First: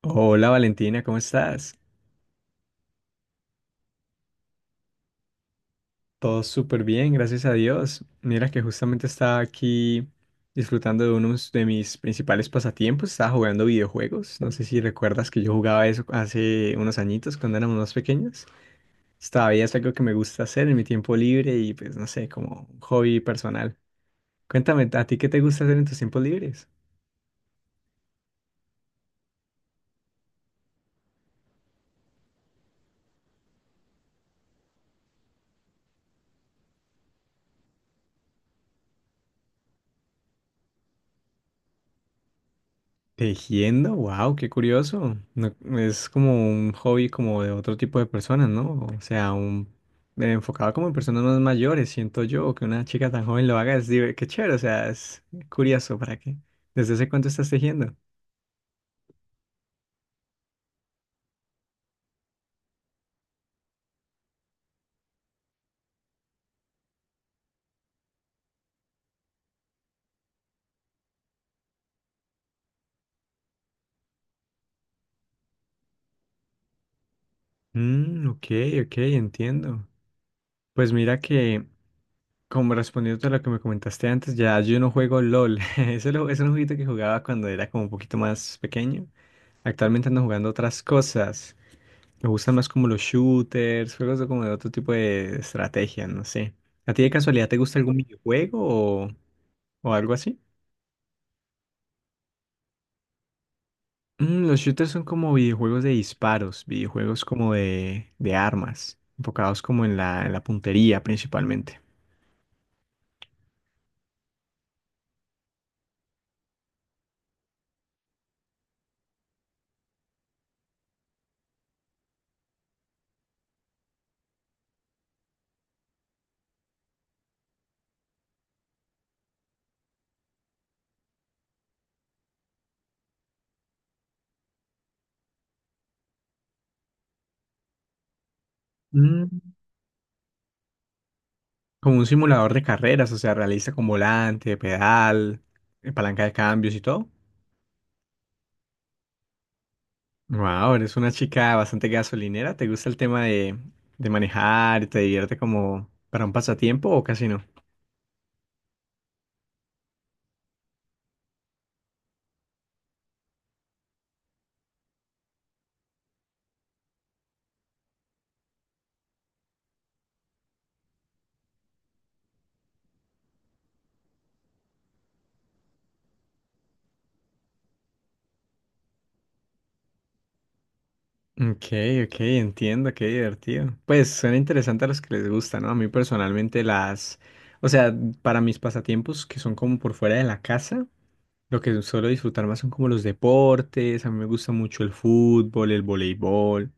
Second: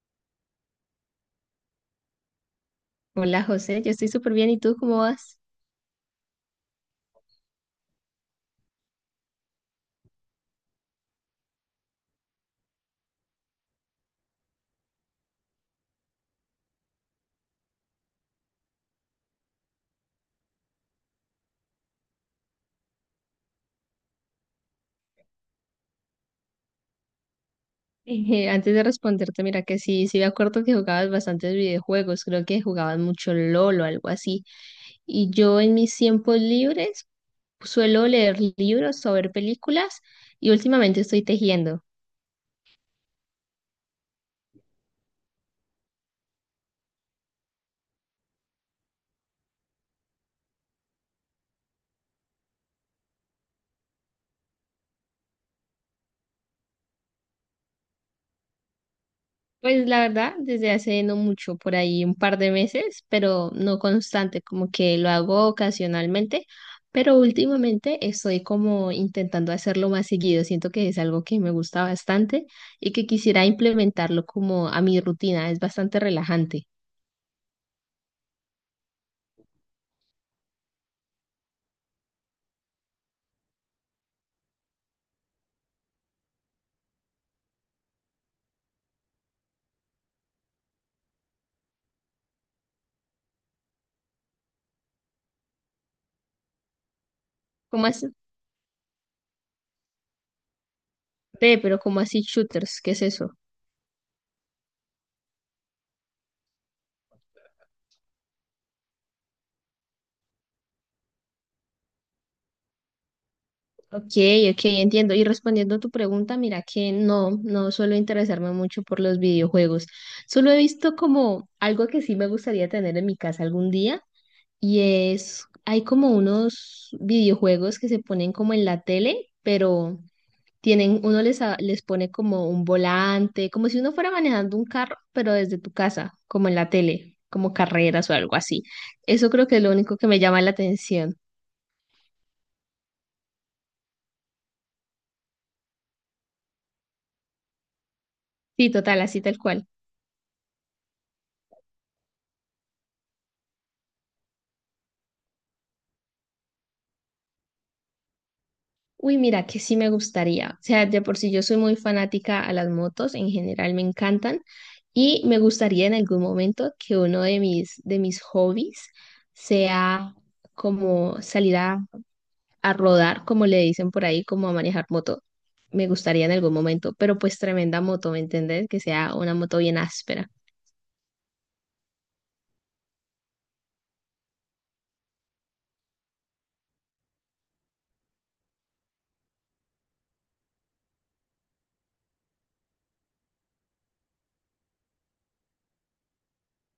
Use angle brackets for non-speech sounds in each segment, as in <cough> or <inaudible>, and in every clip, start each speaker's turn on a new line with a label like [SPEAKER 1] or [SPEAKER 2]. [SPEAKER 1] Hola Valentina, ¿cómo estás?
[SPEAKER 2] Hola José, yo estoy súper bien. ¿Y tú cómo vas? <laughs>
[SPEAKER 1] Todo súper bien, gracias a Dios. Mira que justamente estaba aquí disfrutando de uno de mis principales pasatiempos, estaba jugando videojuegos. No sé si recuerdas que yo jugaba eso hace unos añitos cuando éramos más pequeños. Todavía es algo que me gusta hacer en mi tiempo libre y pues no sé, como un hobby personal. Cuéntame, ¿a ti qué te gusta hacer en tus tiempos libres?
[SPEAKER 2] Antes de responderte, mira que sí, me acuerdo que jugabas bastantes videojuegos. Creo que jugabas mucho LOL o algo así. Y yo en mis tiempos libres suelo leer libros o ver películas y últimamente estoy tejiendo.
[SPEAKER 1] Tejiendo, wow, qué curioso. Es como un hobby como de otro tipo de personas, ¿no? O sea, un enfocado como en personas más mayores, siento yo, que una chica tan joven lo haga es qué chévere, o sea, es curioso, ¿para qué? ¿Desde hace cuánto estás tejiendo?
[SPEAKER 2] Pues la verdad, desde hace no mucho, por ahí un par de meses, pero no constante, como que lo hago ocasionalmente, pero últimamente estoy como intentando hacerlo más seguido. Siento que es algo que me gusta bastante y que quisiera implementarlo como a mi rutina. Es bastante relajante.
[SPEAKER 1] Mm, ok, ok, entiendo. Pues mira que, como respondiendo a lo que me comentaste antes, ya yo no juego LOL. <laughs> Ese es un jueguito que jugaba cuando era como un poquito más pequeño. Actualmente ando jugando otras cosas. Me gustan más como los shooters, juegos de como de otro tipo de estrategia, no sé. ¿A ti de casualidad te gusta
[SPEAKER 2] ¿Cómo
[SPEAKER 1] algún
[SPEAKER 2] así?
[SPEAKER 1] videojuego o, o algo así?
[SPEAKER 2] Ve, pero ¿cómo así shooters? ¿Qué es eso?
[SPEAKER 1] Los shooters son como videojuegos de disparos, videojuegos como de armas, enfocados como en la puntería principalmente.
[SPEAKER 2] Ok, ok, entiendo. Y respondiendo a tu pregunta, mira que no, no suelo interesarme mucho por los videojuegos. Solo he visto como algo que sí me gustaría tener en mi casa algún día y es, hay como unos videojuegos que se ponen como en la tele, pero tienen, uno les, les pone como un volante, como si uno fuera manejando un carro, pero desde tu casa, como en la tele, como carreras o algo así.
[SPEAKER 1] Mm.
[SPEAKER 2] Eso creo que es lo único que me llama la atención.
[SPEAKER 1] Como un simulador de carreras, o sea, realista con volante, pedal, palanca de cambios y todo.
[SPEAKER 2] Sí, total, así tal cual.
[SPEAKER 1] Wow, eres una chica bastante gasolinera. ¿Te gusta el tema de manejar y te divierte como para un pasatiempo o casi no?
[SPEAKER 2] Uy, mira, que sí me gustaría. O sea, de por sí yo soy muy fanática a las motos, en general me encantan y me gustaría en algún momento que uno de de mis hobbies sea como salir a rodar, como le dicen por ahí, como a manejar moto. Me gustaría en algún momento, pero pues tremenda moto, ¿me entendés? Que sea una moto bien áspera.
[SPEAKER 1] Ok, ok, entiendo, qué divertido. Pues suena interesante a los que les gusta, ¿no? A mí personalmente o sea, para mis pasatiempos que son como por fuera de la casa, lo que suelo disfrutar más son como los deportes, a mí me gusta mucho el fútbol, el voleibol,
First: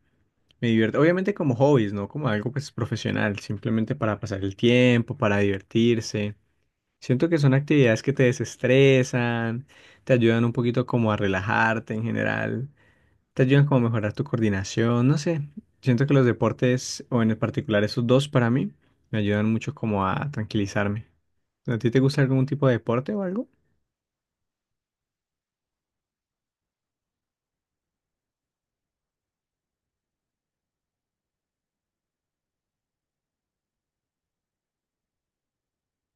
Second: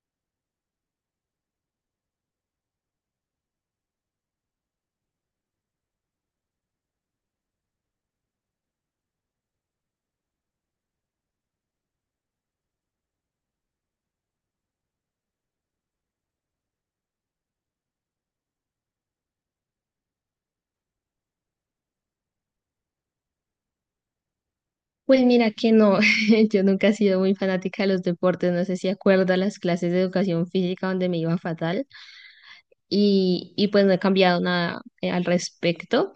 [SPEAKER 1] me divierte, obviamente como hobbies, ¿no? Como algo pues profesional, simplemente para pasar el tiempo, para divertirse. Siento que son actividades que te desestresan, te ayudan un poquito como a relajarte en general, te ayudan como a mejorar tu coordinación, no sé. Siento que los deportes, o en particular esos dos para mí, me ayudan mucho como a tranquilizarme. ¿A ti te gusta algún tipo de deporte o algo?
[SPEAKER 2] Pues mira que no, <laughs> yo nunca he sido muy fanática de los deportes, no sé si acuerdas las clases de educación física donde me iba fatal. Y pues no he cambiado nada al respecto,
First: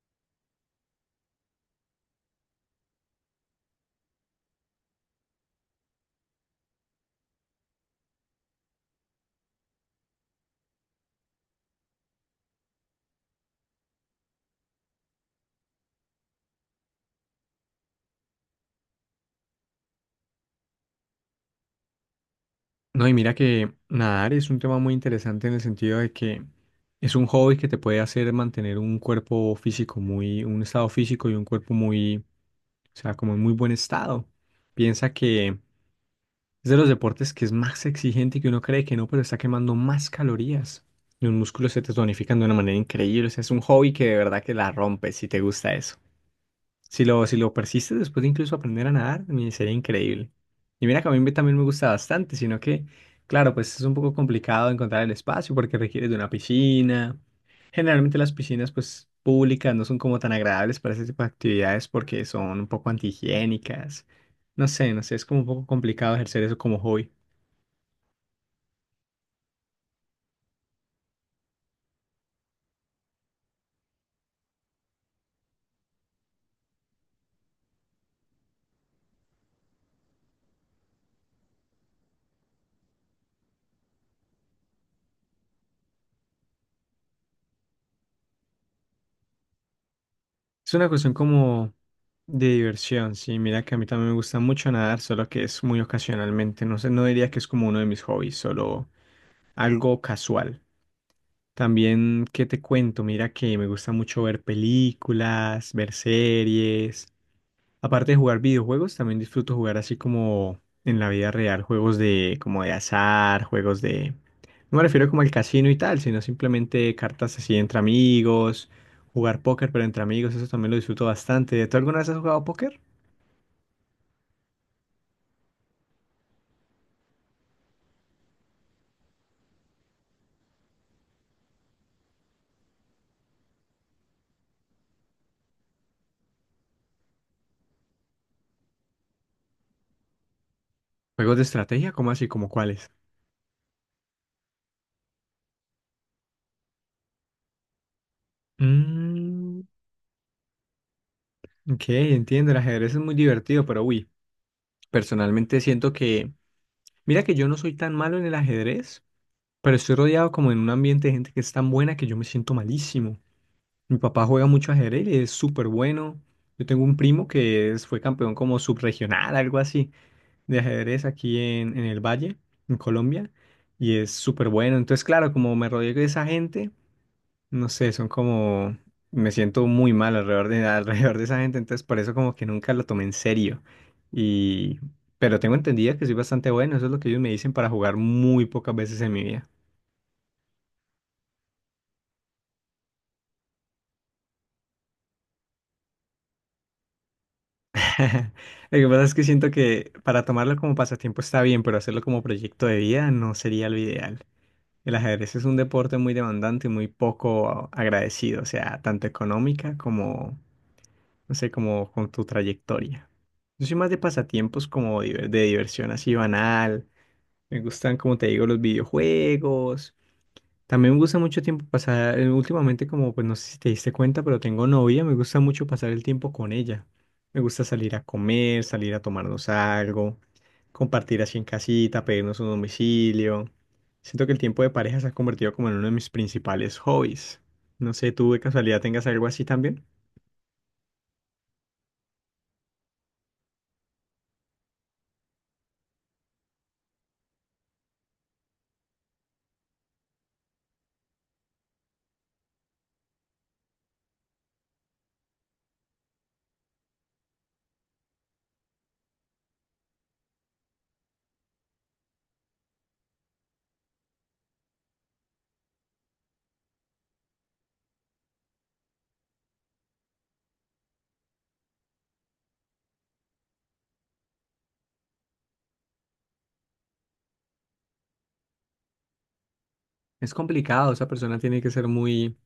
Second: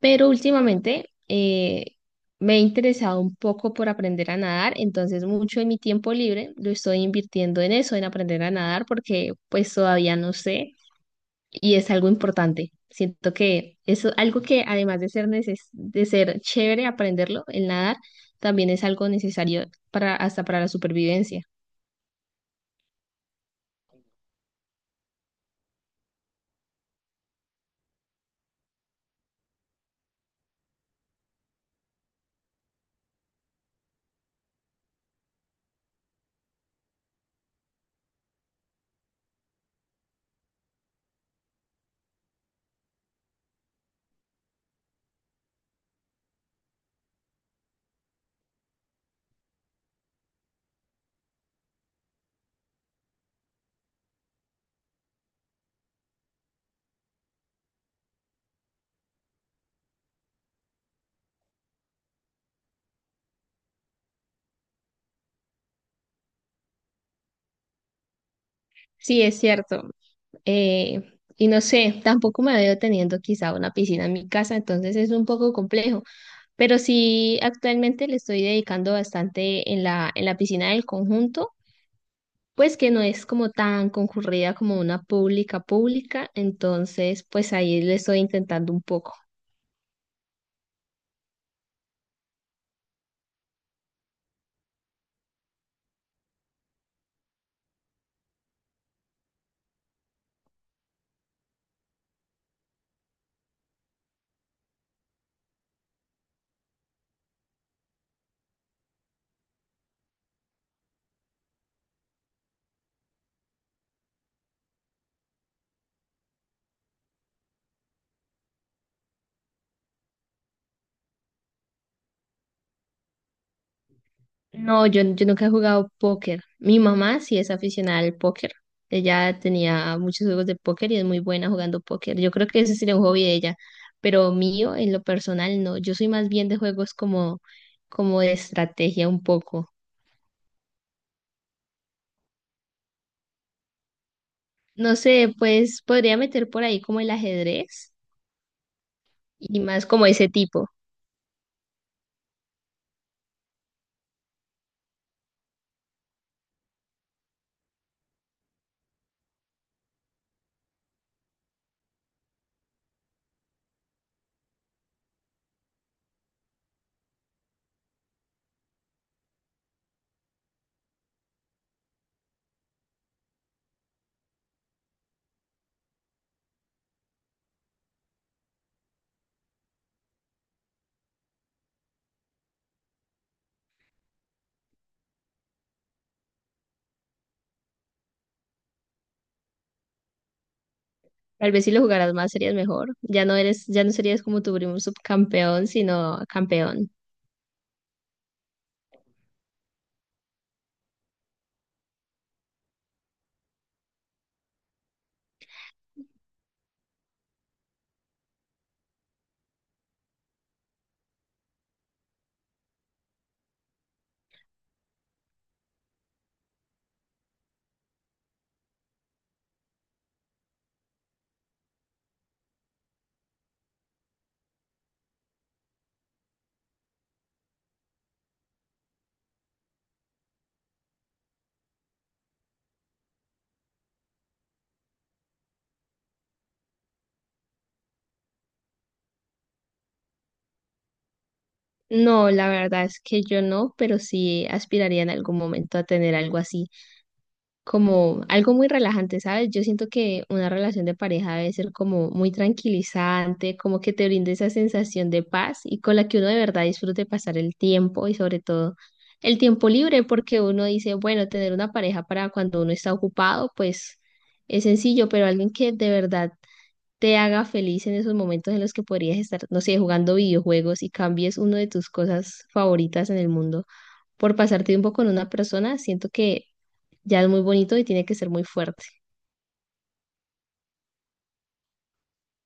[SPEAKER 2] pero últimamente me he interesado un poco por aprender a nadar, entonces mucho de mi tiempo libre lo estoy invirtiendo en eso, en aprender a nadar, porque pues todavía no sé y es algo importante. Siento que es algo que además de ser, de ser chévere aprenderlo, el nadar, también es algo necesario para, hasta para la supervivencia.
[SPEAKER 1] No, y mira que nadar es un tema muy interesante en el sentido de que es un hobby que te puede hacer mantener un cuerpo físico muy, un estado físico y un cuerpo muy, o sea, como en muy buen estado. Piensa que es de los deportes que es más exigente y que uno cree que no, pero está quemando más calorías. Y un músculo se te tonifica de una manera increíble. O sea, es un hobby que de verdad que la rompes si te gusta eso. Si lo persistes después de incluso aprender a nadar, me sería increíble. Y mira que también me gusta bastante, sino que, claro, pues es un poco complicado encontrar el espacio porque requiere de una piscina. Generalmente las piscinas, pues, públicas no son como tan agradables para ese tipo de actividades porque son un poco antihigiénicas. No sé, es como un poco complicado ejercer eso como hobby.
[SPEAKER 2] Sí, es cierto. Eh, y no sé, tampoco me veo teniendo quizá una piscina en mi casa, entonces es un poco complejo, pero sí actualmente le estoy dedicando bastante en en la piscina del conjunto, pues que no es como tan concurrida como una pública pública, entonces pues ahí le estoy intentando un poco.
[SPEAKER 1] Es una cuestión como de diversión, sí. Mira que a mí también me gusta mucho nadar, solo que es muy ocasionalmente. No sé, no diría que es como uno de mis hobbies, solo algo casual. También, ¿qué te cuento? Mira que me gusta mucho ver películas, ver series. Aparte de jugar videojuegos, también disfruto jugar así como en la vida real, juegos de como de azar, No me refiero como al casino y tal, sino simplemente cartas así entre amigos, jugar póker pero entre amigos, eso también lo disfruto bastante. ¿Tú alguna vez has jugado póker?
[SPEAKER 2] No, yo nunca he jugado póker. Mi mamá sí es aficionada al póker. Ella tenía muchos juegos de póker y es muy buena jugando póker. Yo creo que ese sería un hobby de ella, pero mío, en lo personal, no. Yo soy más bien de juegos como, como de estrategia un poco.
[SPEAKER 1] ¿Juegos de estrategia? ¿Cómo así? ¿Como cuáles?
[SPEAKER 2] No sé, pues podría meter por ahí como el ajedrez y
[SPEAKER 1] Mm,
[SPEAKER 2] más como ese tipo.
[SPEAKER 1] ok, entiendo, el ajedrez es muy divertido, pero uy, personalmente siento que. Mira que yo no soy tan malo en el ajedrez, pero estoy rodeado como en un ambiente de gente que es tan buena que yo me siento malísimo. Mi papá juega mucho ajedrez y es súper bueno. Yo tengo un primo que fue campeón como subregional, algo así, de ajedrez aquí en el Valle, en Colombia, y es súper bueno. Entonces, claro, como me rodeo de esa gente, no sé, son como, me siento muy mal alrededor de, <laughs> alrededor de esa gente, entonces por eso como que nunca lo tomé en serio. Y, pero tengo entendido que soy bastante bueno, eso es lo que ellos me dicen para jugar muy pocas veces en mi vida.
[SPEAKER 2] Tal vez si lo jugaras más serías mejor. Ya no eres, ya no serías como tu primo subcampeón, sino campeón.
[SPEAKER 1] <laughs> Lo que pasa es que siento que para tomarlo como pasatiempo está bien, pero hacerlo como proyecto de vida no sería lo ideal. El ajedrez es un deporte muy demandante y muy poco agradecido, o sea, tanto económica como, no sé, como con tu trayectoria. Yo soy más de pasatiempos como de diversión así banal. Me gustan, como te digo, los videojuegos. También me gusta mucho tiempo pasar, últimamente como, pues no sé si te diste cuenta, pero tengo novia, me gusta mucho pasar el tiempo con ella. Me gusta salir a comer, salir a tomarnos algo, compartir así en casita, pedirnos un domicilio. Siento que el tiempo de pareja se ha convertido como en uno de mis principales hobbies. No sé, ¿tú de casualidad tengas algo así también?
[SPEAKER 2] No, la verdad es que yo no, pero sí aspiraría en algún momento a tener algo así, como algo muy relajante, ¿sabes? Yo siento que una relación de pareja debe ser como muy tranquilizante, como que te brinde esa sensación de paz y con la que uno de verdad disfrute pasar el tiempo y sobre todo el tiempo libre, porque uno dice, bueno, tener una pareja para cuando uno está ocupado, pues es sencillo, pero alguien que de verdad te haga feliz en esos momentos en los que podrías estar, no sé, jugando videojuegos y cambies uno de tus cosas favoritas en el mundo por pasar tiempo con una persona, siento que ya es muy bonito y tiene que ser muy fuerte.
[SPEAKER 1] Es complicado, esa persona tiene que ser muy,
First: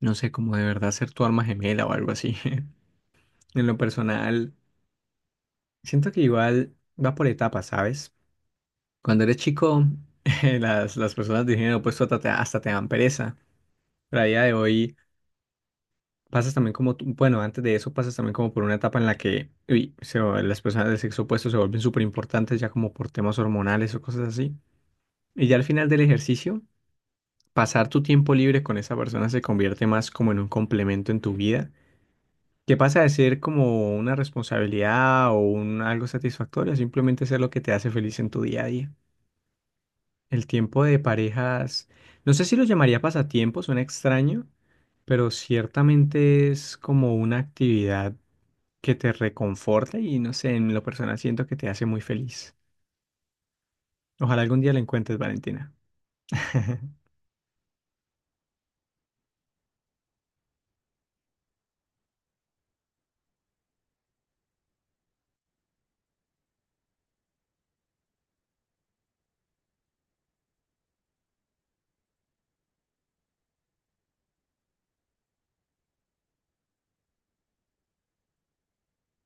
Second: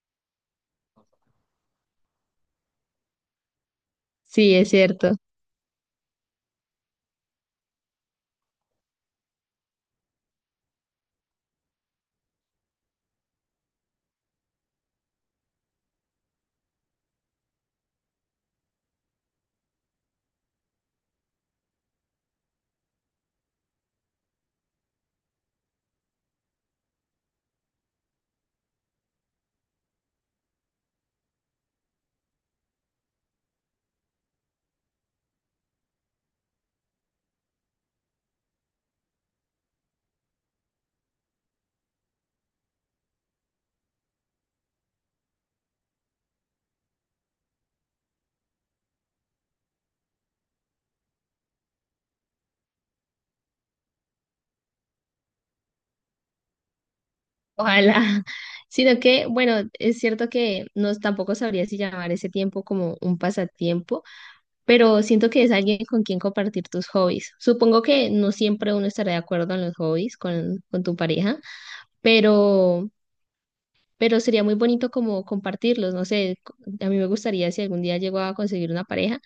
[SPEAKER 1] no sé, como de verdad ser tu alma gemela o algo así. <laughs> En lo personal,
[SPEAKER 2] Sí, es cierto.
[SPEAKER 1] siento que igual va por etapas, ¿sabes? Cuando eres chico, <laughs> las personas de género opuesto hasta te dan pereza. Pero a día de hoy pasas también como, bueno, antes de eso pasas también como por una etapa en la que uy, las personas del sexo opuesto se vuelven súper importantes ya como por temas hormonales o cosas así. Y ya al final del ejercicio, pasar tu tiempo libre con esa persona se convierte más como en un complemento en tu vida, que pasa de ser como una responsabilidad o un algo satisfactorio, a simplemente ser lo que te hace feliz en tu día a día. El tiempo de parejas, no sé si lo llamaría pasatiempo, suena extraño, pero ciertamente es como una actividad que te reconforta y no sé, en lo personal siento que te hace muy feliz. Ojalá algún día la encuentres, Valentina. <laughs>
[SPEAKER 2] Ojalá. <laughs> Sino que, bueno, es cierto que no tampoco sabría si llamar ese tiempo como un pasatiempo, pero siento que es alguien con quien compartir tus hobbies. Supongo que no siempre uno estará de acuerdo en los hobbies con tu pareja, pero pero sería muy bonito como compartirlos, no sé, a mí me gustaría si algún día llego a conseguir una pareja,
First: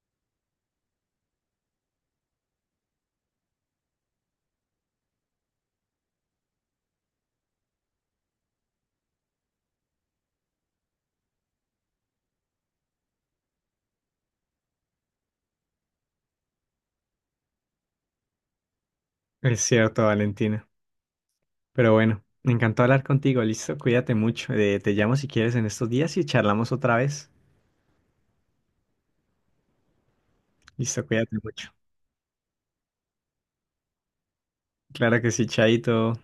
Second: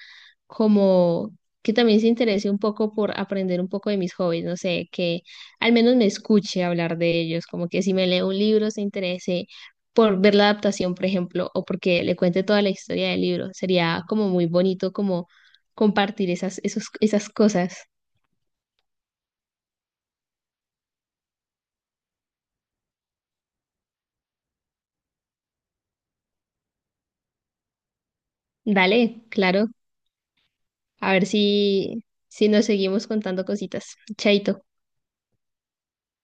[SPEAKER 2] como que también se interese un poco por aprender un poco de mis hobbies, no sé, que al menos me escuche hablar de ellos, como que si me lee un libro se interese por ver la adaptación, por ejemplo, o porque le cuente toda la historia del libro, sería como muy bonito como compartir esas, esos, esas cosas.
[SPEAKER 1] Es cierto, Valentina. Pero bueno, me encantó hablar contigo, listo, cuídate mucho. Te llamo si quieres en estos días y charlamos otra vez.
[SPEAKER 2] Dale, claro,
[SPEAKER 1] Listo,
[SPEAKER 2] a ver
[SPEAKER 1] cuídate mucho.
[SPEAKER 2] si, si nos seguimos contando cositas. Chaito.
[SPEAKER 1] Claro que sí, Chaito.